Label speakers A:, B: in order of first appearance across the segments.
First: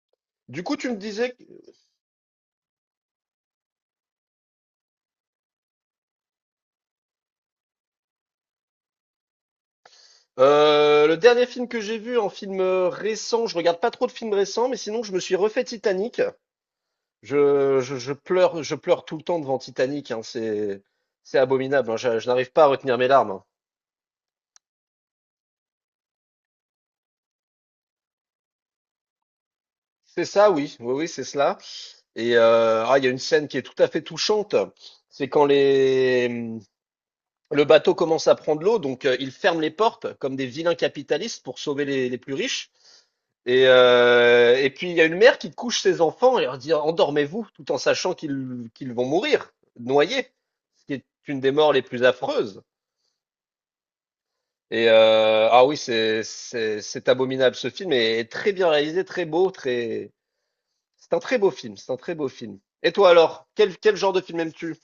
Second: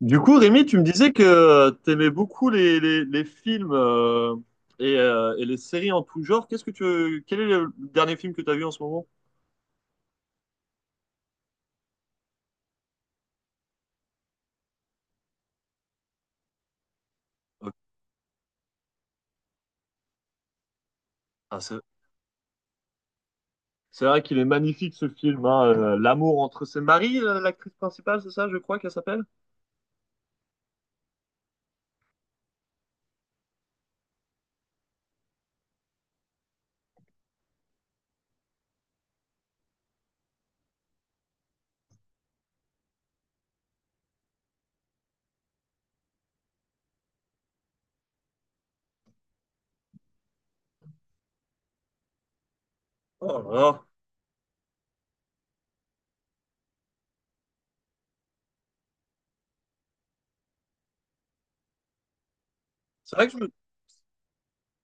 A: Du coup,
B: Du
A: Rémi, tu
B: coup,
A: me
B: tu me
A: disais
B: disais que
A: que tu aimais beaucoup les films et les séries en tout genre. Quel est le dernier film que tu as vu en ce moment?
B: le dernier film que j'ai vu en film récent, je regarde pas trop de films récents, mais sinon je me suis refait Titanic.
A: Euh,
B: Je pleure, je pleure tout le temps devant Titanic, hein, c'est
A: ah, c'est
B: abominable, hein, je n'arrive pas à retenir mes larmes, hein.
A: c'est vrai qu'il est magnifique ce film, hein, L'amour entre ses maris, l'actrice principale, c'est ça, je crois qu'elle s'appelle?
B: C'est ça, oui, oui, oui, c'est cela. Et il y a une scène qui est tout à fait touchante, c'est quand le bateau commence à prendre l'eau, donc ils ferment les portes comme des vilains capitalistes pour sauver les plus riches. Et puis il y a une mère qui couche ses enfants et leur dit endormez-vous tout en sachant qu'ils vont mourir noyés, ce qui est une des morts les plus affreuses.
A: Oh là là.
B: Et ah oui, c'est c'est abominable, ce film est, est très bien réalisé, très beau, très, c'est un très beau film, c'est un très beau film. Et toi
A: C'est vrai que je
B: alors,
A: me-
B: quel genre de film aimes-tu?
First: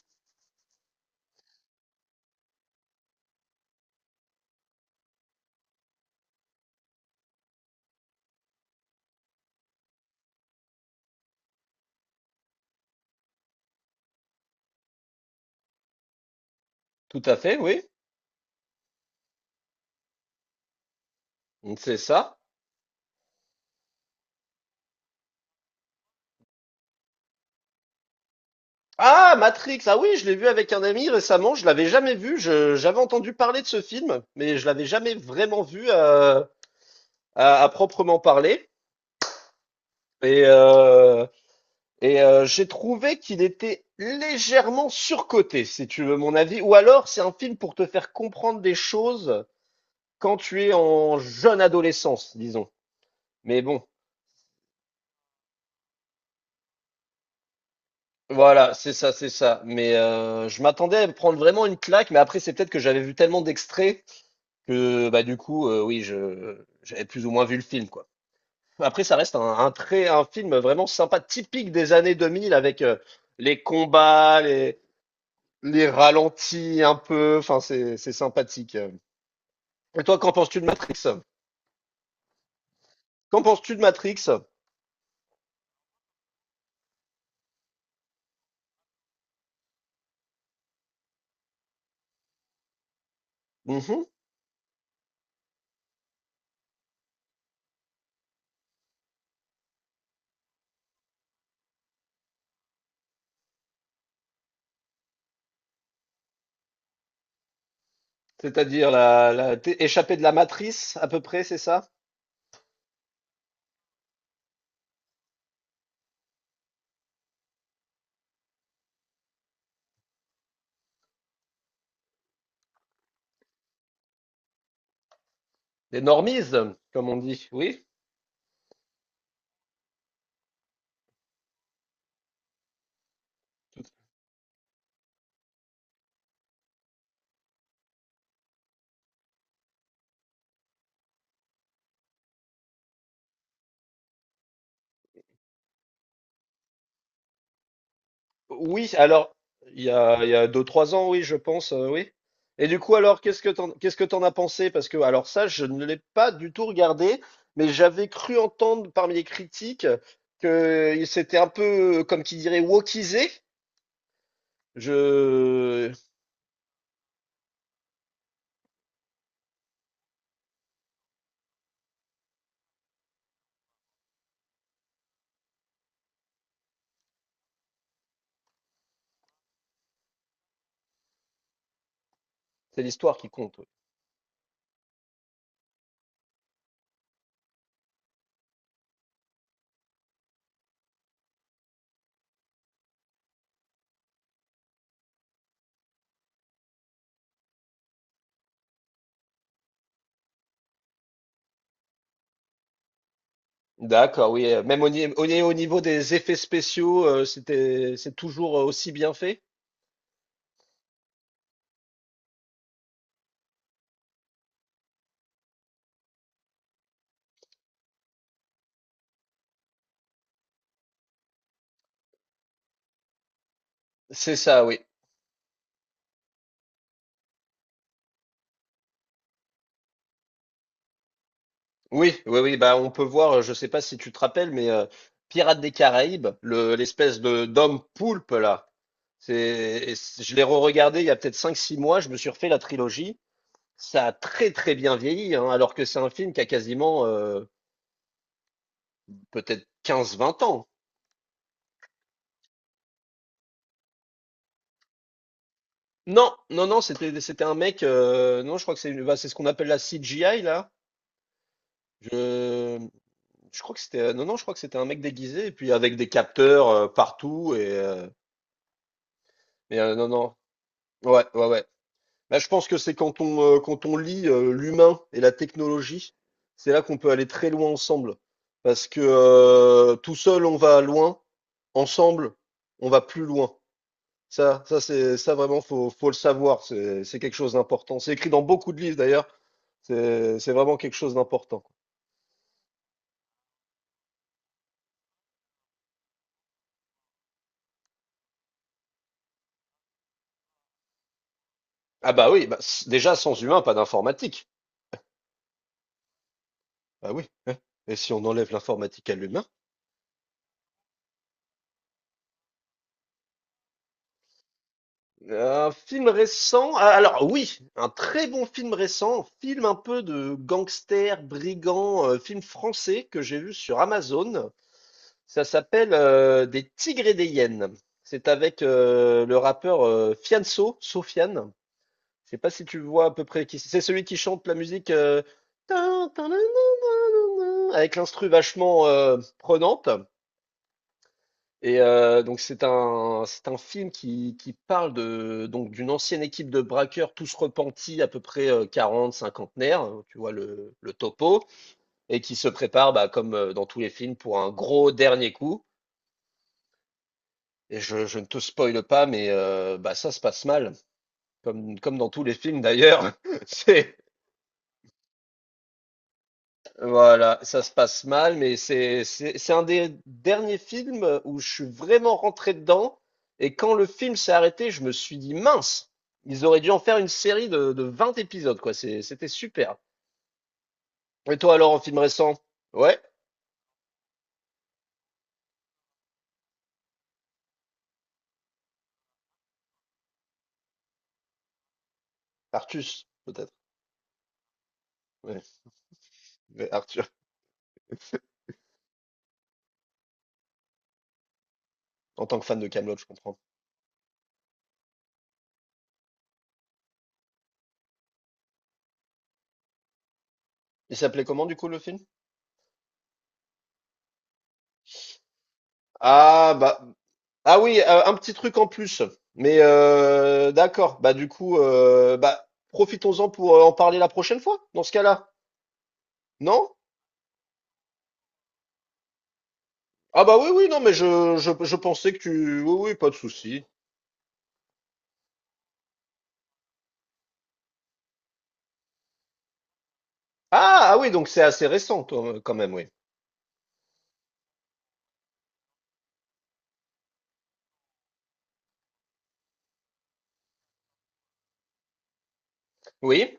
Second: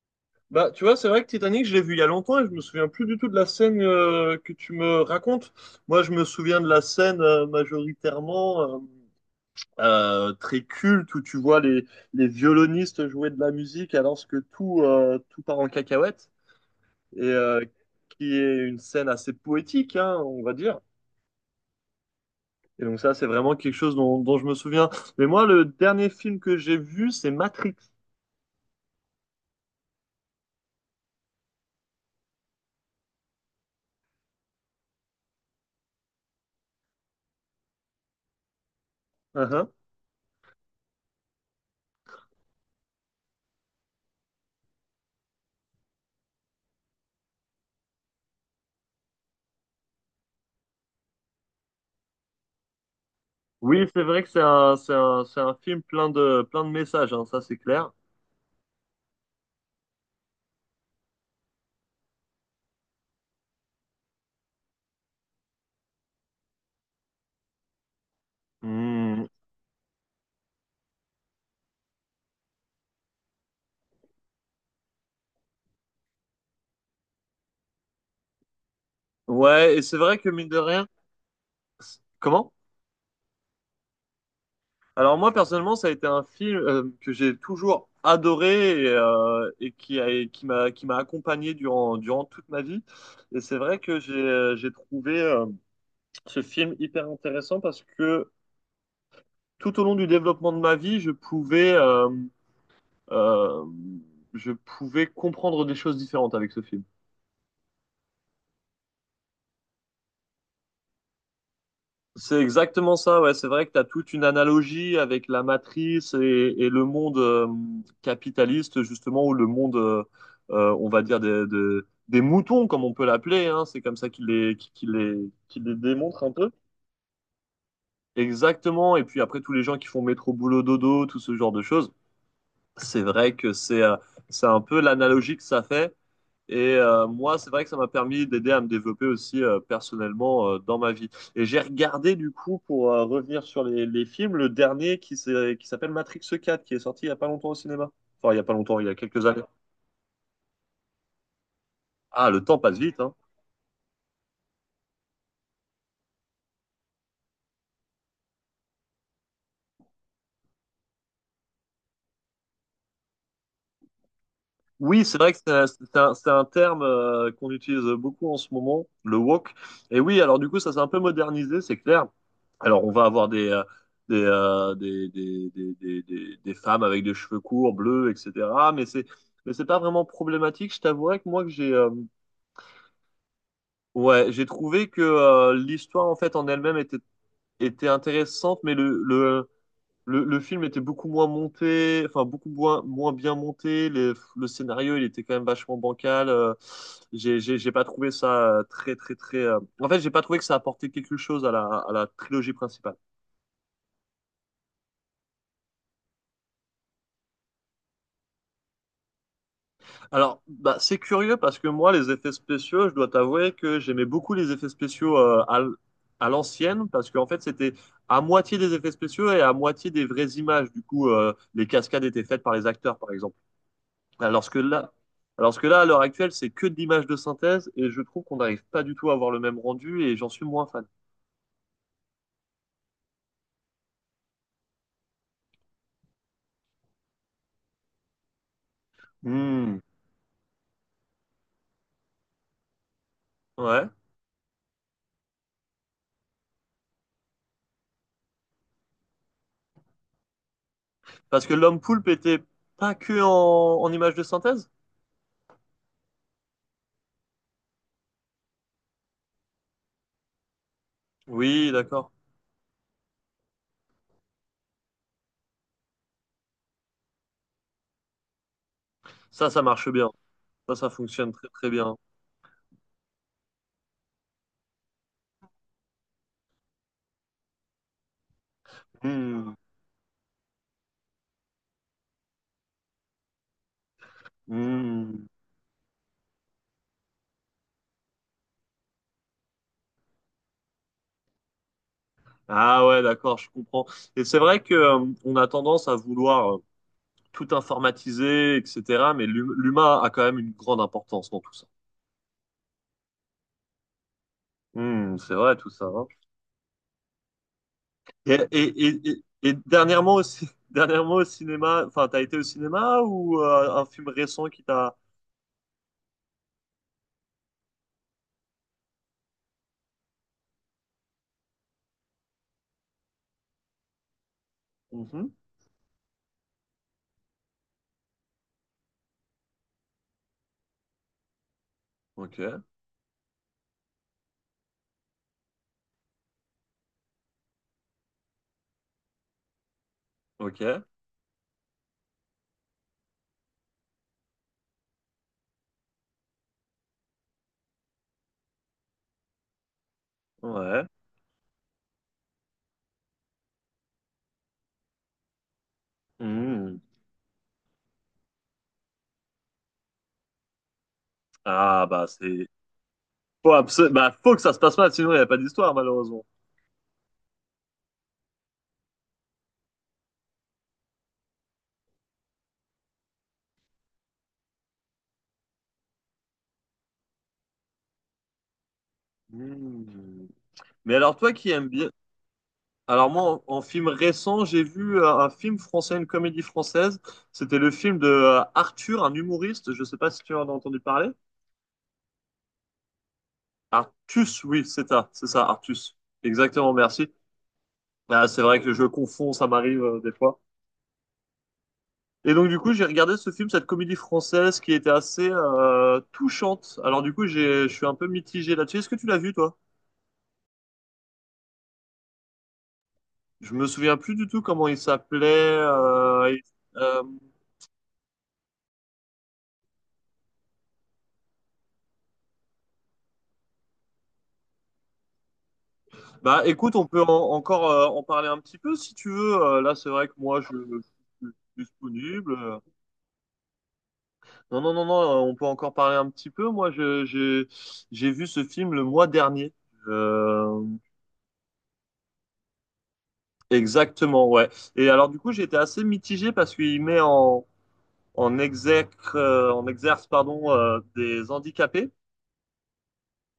A: Bah, tu vois, c'est vrai que Titanic, je l'ai vu il y a longtemps et je me souviens plus du tout de la scène que tu me racontes. Moi, je me souviens de la scène majoritairement. Très culte où tu vois les violonistes jouer de la musique alors que tout part en cacahuète et
B: Tout à fait, oui,
A: qui est une scène assez poétique, hein, on va dire.
B: c'est ça.
A: Et donc ça, c'est vraiment quelque chose dont je me souviens. Mais moi, le dernier film que j'ai vu, c'est Matrix.
B: Ah, Matrix, ah oui, je l'ai vu avec un ami récemment, je l'avais jamais vu, je j'avais entendu parler de ce film, mais je l'avais jamais vraiment vu, à proprement parler.
A: Uh-huh.
B: Et, euh, j'ai trouvé qu'il était légèrement surcoté, si tu veux mon avis. Ou alors, c'est un film pour te faire comprendre des choses quand tu es en jeune adolescence, disons. Mais bon,
A: Oui, c'est vrai que c'est un film plein de messages, hein, ça c'est clair.
B: voilà, c'est ça, c'est ça. Mais je m'attendais à me prendre vraiment une claque, mais après, c'est peut-être que j'avais vu tellement d'extraits que, bah, du coup, oui, j'avais plus ou moins vu le film, quoi. Après, ça
A: Hmm.
B: reste un film vraiment sympa, typique des années 2000 avec les combats, les ralentis un peu, enfin c'est sympathique.
A: Ouais, et c'est
B: Et
A: vrai
B: toi,
A: que
B: qu'en
A: mine de
B: penses-tu de
A: rien...
B: Matrix?
A: Comment?
B: Qu'en penses-tu de Matrix?
A: Alors moi personnellement, ça a été un film que j'ai toujours adoré et qui m'a accompagné durant toute ma vie. Et c'est vrai que
B: Mhm.
A: j'ai trouvé ce film hyper intéressant parce que tout au long du développement de ma vie, euh, je pouvais comprendre des choses différentes avec ce film.
B: C'est-à-dire la t'es échappé de la matrice à peu près, c'est ça?
A: C'est exactement ça, ouais. C'est vrai que tu as toute une analogie avec la matrice et le monde capitaliste, justement, ou le monde, on va dire, des moutons, comme on peut l'appeler, hein. C'est comme ça qu'il les
B: Des
A: démontre un peu.
B: normies, comme on dit. Oui?
A: Exactement. Et puis après, tous les gens qui font métro, boulot, dodo, tout ce genre de choses. C'est vrai que c'est un peu l'analogie que ça fait. Et moi, c'est vrai que ça m'a permis d'aider à me développer aussi personnellement dans ma vie. Et j'ai regardé du coup, pour revenir sur les films, le dernier qui s'appelle Matrix 4, qui est sorti il y a pas longtemps au cinéma. Enfin, il y a pas longtemps, il y
B: Oui,
A: a quelques
B: alors
A: années.
B: il y a deux trois ans, oui, je pense, oui.
A: Ah, le temps
B: Et
A: passe
B: du coup,
A: vite, hein.
B: alors qu'est-ce que t'en as pensé? Parce que alors ça, je ne l'ai pas du tout regardé, mais j'avais cru entendre parmi les critiques que c'était un peu comme qui dirait wokisé.
A: Oui, c'est vrai que c'est
B: Je
A: c'est un, c'est un terme qu'on utilise beaucoup en ce moment, le woke. Et oui, alors du coup, ça s'est un peu modernisé, c'est clair. Alors, on va avoir des, euh, des, des, des, des femmes avec des cheveux courts, bleus, etc. Mais c'est, mais c'est pas vraiment problématique. Je t'avouerais que moi,
B: C'est l'histoire qui compte, oui.
A: ouais, j'ai trouvé que l'histoire en fait en elle-même était intéressante, mais le film était beaucoup moins monté, enfin beaucoup moins bien monté. Le scénario, il était quand même vachement bancal. J'ai pas trouvé ça très, très, très. En fait, j'ai pas trouvé que ça apportait quelque chose à la trilogie principale.
B: D'accord, oui. Même au, au niveau des effets spéciaux, c'était, c'est toujours aussi bien fait?
A: Alors, bah, c'est curieux parce que moi, les effets spéciaux, je dois t'avouer que j'aimais beaucoup les effets spéciaux à l'ancienne parce qu'en fait, c'était à moitié des effets spéciaux et à moitié des vraies images. Du coup, les cascades étaient faites par les acteurs, par exemple.
B: C'est
A: Alors que
B: ça, oui.
A: là, alors que là, à l'heure actuelle, c'est que de l'image de synthèse et je trouve qu'on n'arrive pas du tout à avoir le même rendu et j'en suis moins fan.
B: Oui, oui, oui. Bah, on peut voir, je sais pas si tu te rappelles, Pirates des Caraïbes, l'espèce de d'homme poulpe, là.
A: Hmm.
B: Je l'ai re-regardé il y a peut-être cinq, six mois, je me suis refait la trilogie.
A: Ouais.
B: Ça a très très bien vieilli, hein, alors que c'est un film qui a quasiment peut-être quinze, vingt ans.
A: Parce que l'homme poulpe était pas que en image de synthèse?
B: Non, non, non, c'était un mec, non, je crois que c'est bah, c'est ce qu'on appelle la CGI, là.
A: Oui, d'accord.
B: Je, je crois que c'était. Non, non, je crois que c'était un mec déguisé, et puis avec des capteurs partout.
A: Ça marche
B: Non,
A: bien.
B: non.
A: Ça
B: Ouais,
A: fonctionne
B: ouais,
A: très
B: ouais.
A: très bien.
B: Là, je pense que c'est quand on, quand on lie l'humain et la technologie, c'est là qu'on peut aller très loin ensemble. Parce que
A: Hmm.
B: euh, tout seul, on va loin. Ensemble, on va plus loin. Ça, ça, c'est,
A: Hmm.
B: ça vraiment, faut le savoir. C'est quelque chose d'important. C'est écrit dans beaucoup de livres, d'ailleurs. C'est vraiment quelque chose d'important.
A: Ah ouais, d'accord, je comprends. Et c'est vrai que on a tendance à vouloir tout informatiser, etc. Mais l'humain a quand même une grande importance dans tout ça.
B: Ah bah oui, bah, déjà, sans humain, pas d'informatique.
A: Hmm, c'est vrai tout ça. Hein.
B: Ah oui, hein. Et si on
A: Et,
B: enlève
A: et, et,
B: l'informatique à
A: et-
B: l'humain?
A: et dernièrement aussi, dernièrement au cinéma, enfin, t'as été au cinéma ou un film récent qui t'a.
B: Un film récent? Ah, alors oui, un très bon film récent, film un peu de gangster, brigand, film français que j'ai vu sur Amazon.
A: Mhm.
B: Ça s'appelle Des tigres et des hyènes. C'est avec le rappeur Fianso, Sofiane. Je sais
A: Ok,
B: pas si tu vois à peu près qui c'est. C'est celui qui chante la musique tin, tin, nan, nan, nan, nan, nan, avec l'instru vachement prenante.
A: ok,
B: Et donc c'est un film qui parle de donc d'une ancienne équipe de braqueurs tous repentis à peu près 40 cinquantenaires, hein, tu vois
A: ouais.
B: le topo et qui se prépare bah, comme dans tous les films pour un gros dernier coup,
A: Mhm.
B: et je ne te spoile pas mais bah ça se passe mal comme
A: Ah,
B: comme
A: bah,
B: dans tous les
A: c'est.
B: films d'ailleurs. C'est,
A: Bah, faut que ça se passe mal, sinon il n'y a pas d'histoire, malheureusement.
B: voilà, ça se passe mal, mais c'est un des derniers films où je suis vraiment rentré dedans. Et quand le film s'est arrêté, je me suis dit mince, ils auraient dû en faire une série de 20 épisodes, quoi. C'était super.
A: Mhm. Mais alors, toi
B: Et
A: qui
B: toi
A: aimes
B: alors, en
A: bien.
B: film récent? Ouais,
A: Alors, moi, en film récent, j'ai vu un film français, une comédie française. C'était le film de Arthur, un humoriste. Je sais pas si tu en as entendu parler.
B: Artus, peut-être.
A: Artus, oui, c'est ça,
B: Ouais,
A: Artus.
B: mais
A: Exactement,
B: Arthur,
A: merci. Ah, c'est vrai que je confonds, ça m'arrive des fois.
B: en
A: Et
B: tant que
A: donc du
B: fan de
A: coup, j'ai
B: Camelot, je
A: regardé ce
B: comprends.
A: film, cette comédie française qui était assez touchante. Alors du coup, je suis un peu mitigé là-dessus. Est-ce que tu l'as vu, toi?
B: Il s'appelait comment du coup le film?
A: Je me souviens plus du tout comment il s'appelait.
B: Ah bah
A: Euh,
B: ah oui, un petit truc en plus. Mais d'accord, bah du coup, bah profitons-en pour en parler la prochaine fois, dans ce cas-là.
A: bah,
B: Non?
A: écoute, on peut encore en parler un petit peu si tu veux. Là, c'est vrai que
B: Ah bah
A: moi, je,
B: oui, oui, non, mais
A: je suis
B: je pensais que
A: disponible.
B: tu... Oui, oui, pas de souci.
A: Non, non, non, non. On peut encore parler un petit peu. Moi, j'ai vu ce film le mois dernier. Euh,
B: Ah, ah oui, donc c'est assez récent, toi, quand même, oui.
A: Exactement, ouais. Et alors du coup, j'ai été assez mitigé parce qu'il met en exerce, en exerce pardon, des handicapés.
B: Oui.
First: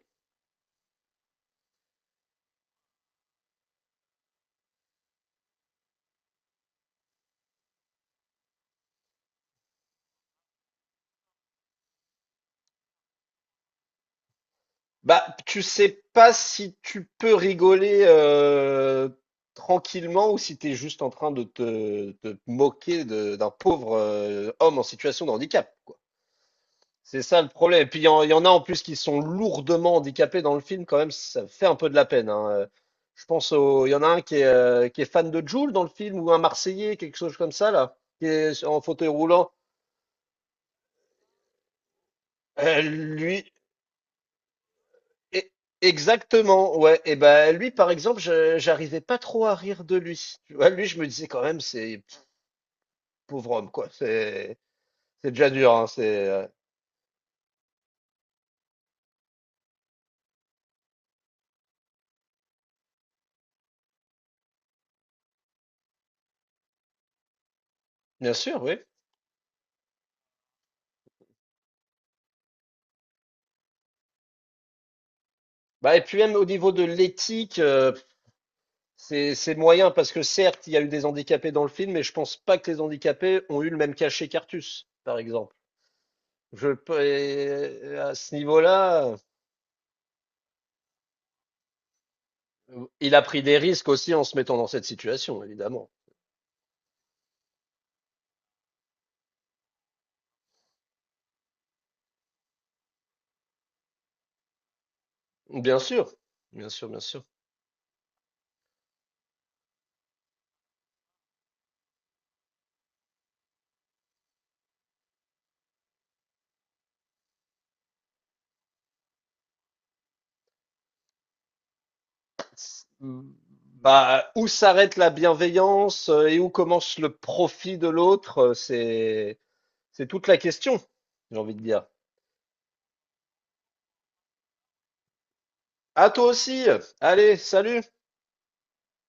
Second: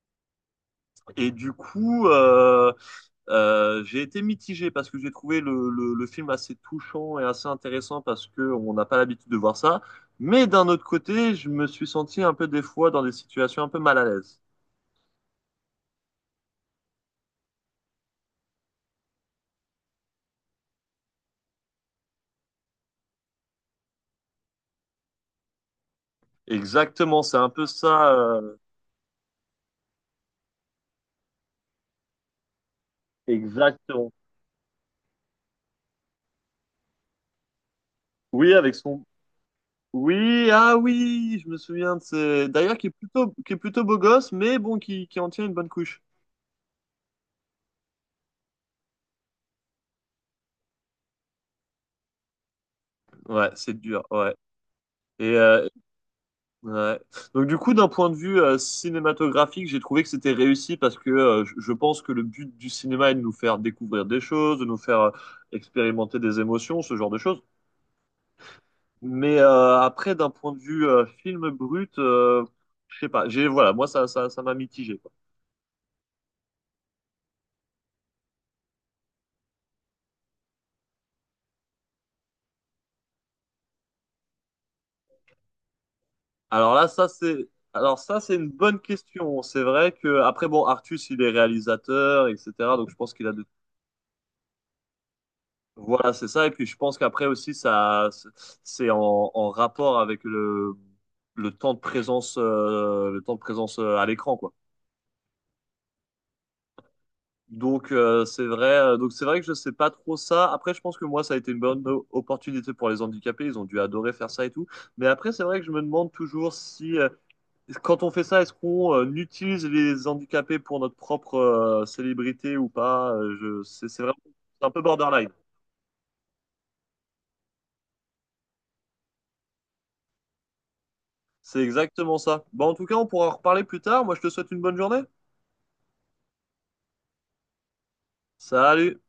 A: Et du coup, j'ai été mitigé parce que j'ai trouvé le film assez touchant et assez intéressant parce que on n'a pas l'habitude de voir ça. Mais d'un autre côté, je me suis senti un peu des fois dans des situations un peu mal à l'aise.
B: Bah, tu sais pas si tu peux rigoler tranquillement ou si t'es juste en train de de te moquer d'un pauvre homme en situation de handicap, quoi. C'est
A: Exactement, c'est
B: ça le
A: un peu
B: problème. Et puis
A: ça.
B: il y en a
A: euh,
B: en plus qui sont lourdement handicapés dans le film, quand même, ça fait un peu de la peine, hein. Je pense au, il y en a
A: exactement.
B: un qui est fan de Jul dans le film, ou un Marseillais, quelque chose comme ça, là, qui
A: Oui,
B: est
A: avec
B: en
A: son.
B: fauteuil roulant.
A: Oui, ah oui, je me souviens de ce... D'ailleurs,
B: Euh,
A: qui est plutôt,
B: lui,
A: qui est plutôt beau gosse, mais bon, qui en tient
B: e-
A: une bonne couche.
B: exactement, ouais. Et ben lui, par exemple, j'arrivais pas trop à rire de lui. Tu vois, lui, je me disais quand même, c'est
A: Ouais,
B: pauvre homme,
A: c'est
B: quoi.
A: dur, ouais. Et
B: C'est déjà
A: euh,
B: dur, hein.
A: ouais. Donc du coup, d'un point de vue cinématographique, j'ai trouvé que c'était réussi parce que je pense que le but du cinéma est de nous faire découvrir des choses, de nous faire expérimenter des émotions, ce genre de choses.
B: Bien sûr, oui.
A: Mais après, d'un point de vue film brut, je sais pas. J'ai Voilà, moi ça m'a mitigé.
B: Bah, et puis même au niveau de l'éthique, c'est moyen parce que certes, il y a eu des handicapés dans le film, mais je pense pas que les handicapés ont eu le même cachet qu'Artus, par exemple.
A: Alors là, ça c'est,
B: Et
A: alors
B: à
A: ça
B: ce
A: c'est une bonne
B: niveau-là,
A: question. C'est vrai que après bon, Artus il est réalisateur, etc. Donc je pense
B: il a
A: qu'il a
B: pris
A: de...
B: des risques aussi en se mettant dans cette situation, évidemment.
A: Voilà, c'est ça. Et puis je pense qu'après aussi ça, c'est en rapport avec le temps de présence, à l'écran quoi.
B: Bien sûr, bien sûr, bien sûr.
A: Donc c'est vrai que je sais pas trop ça. Après, je pense que moi ça a été une bonne opportunité pour les handicapés. Ils ont dû adorer faire ça et tout. Mais après, c'est vrai que je me demande toujours si Quand on fait ça, est-ce qu'on utilise les handicapés pour notre propre célébrité ou pas? C'est vraiment
B: Bah, où
A: c'est un peu
B: s'arrête la
A: borderline.
B: bienveillance et où commence le profit de l'autre, c'est toute la question, j'ai envie
A: C'est
B: de dire.
A: exactement ça. Bon, en tout cas, on pourra en reparler plus tard. Moi, je te souhaite une bonne journée.
B: À toi aussi. Allez, salut.
A: Salut!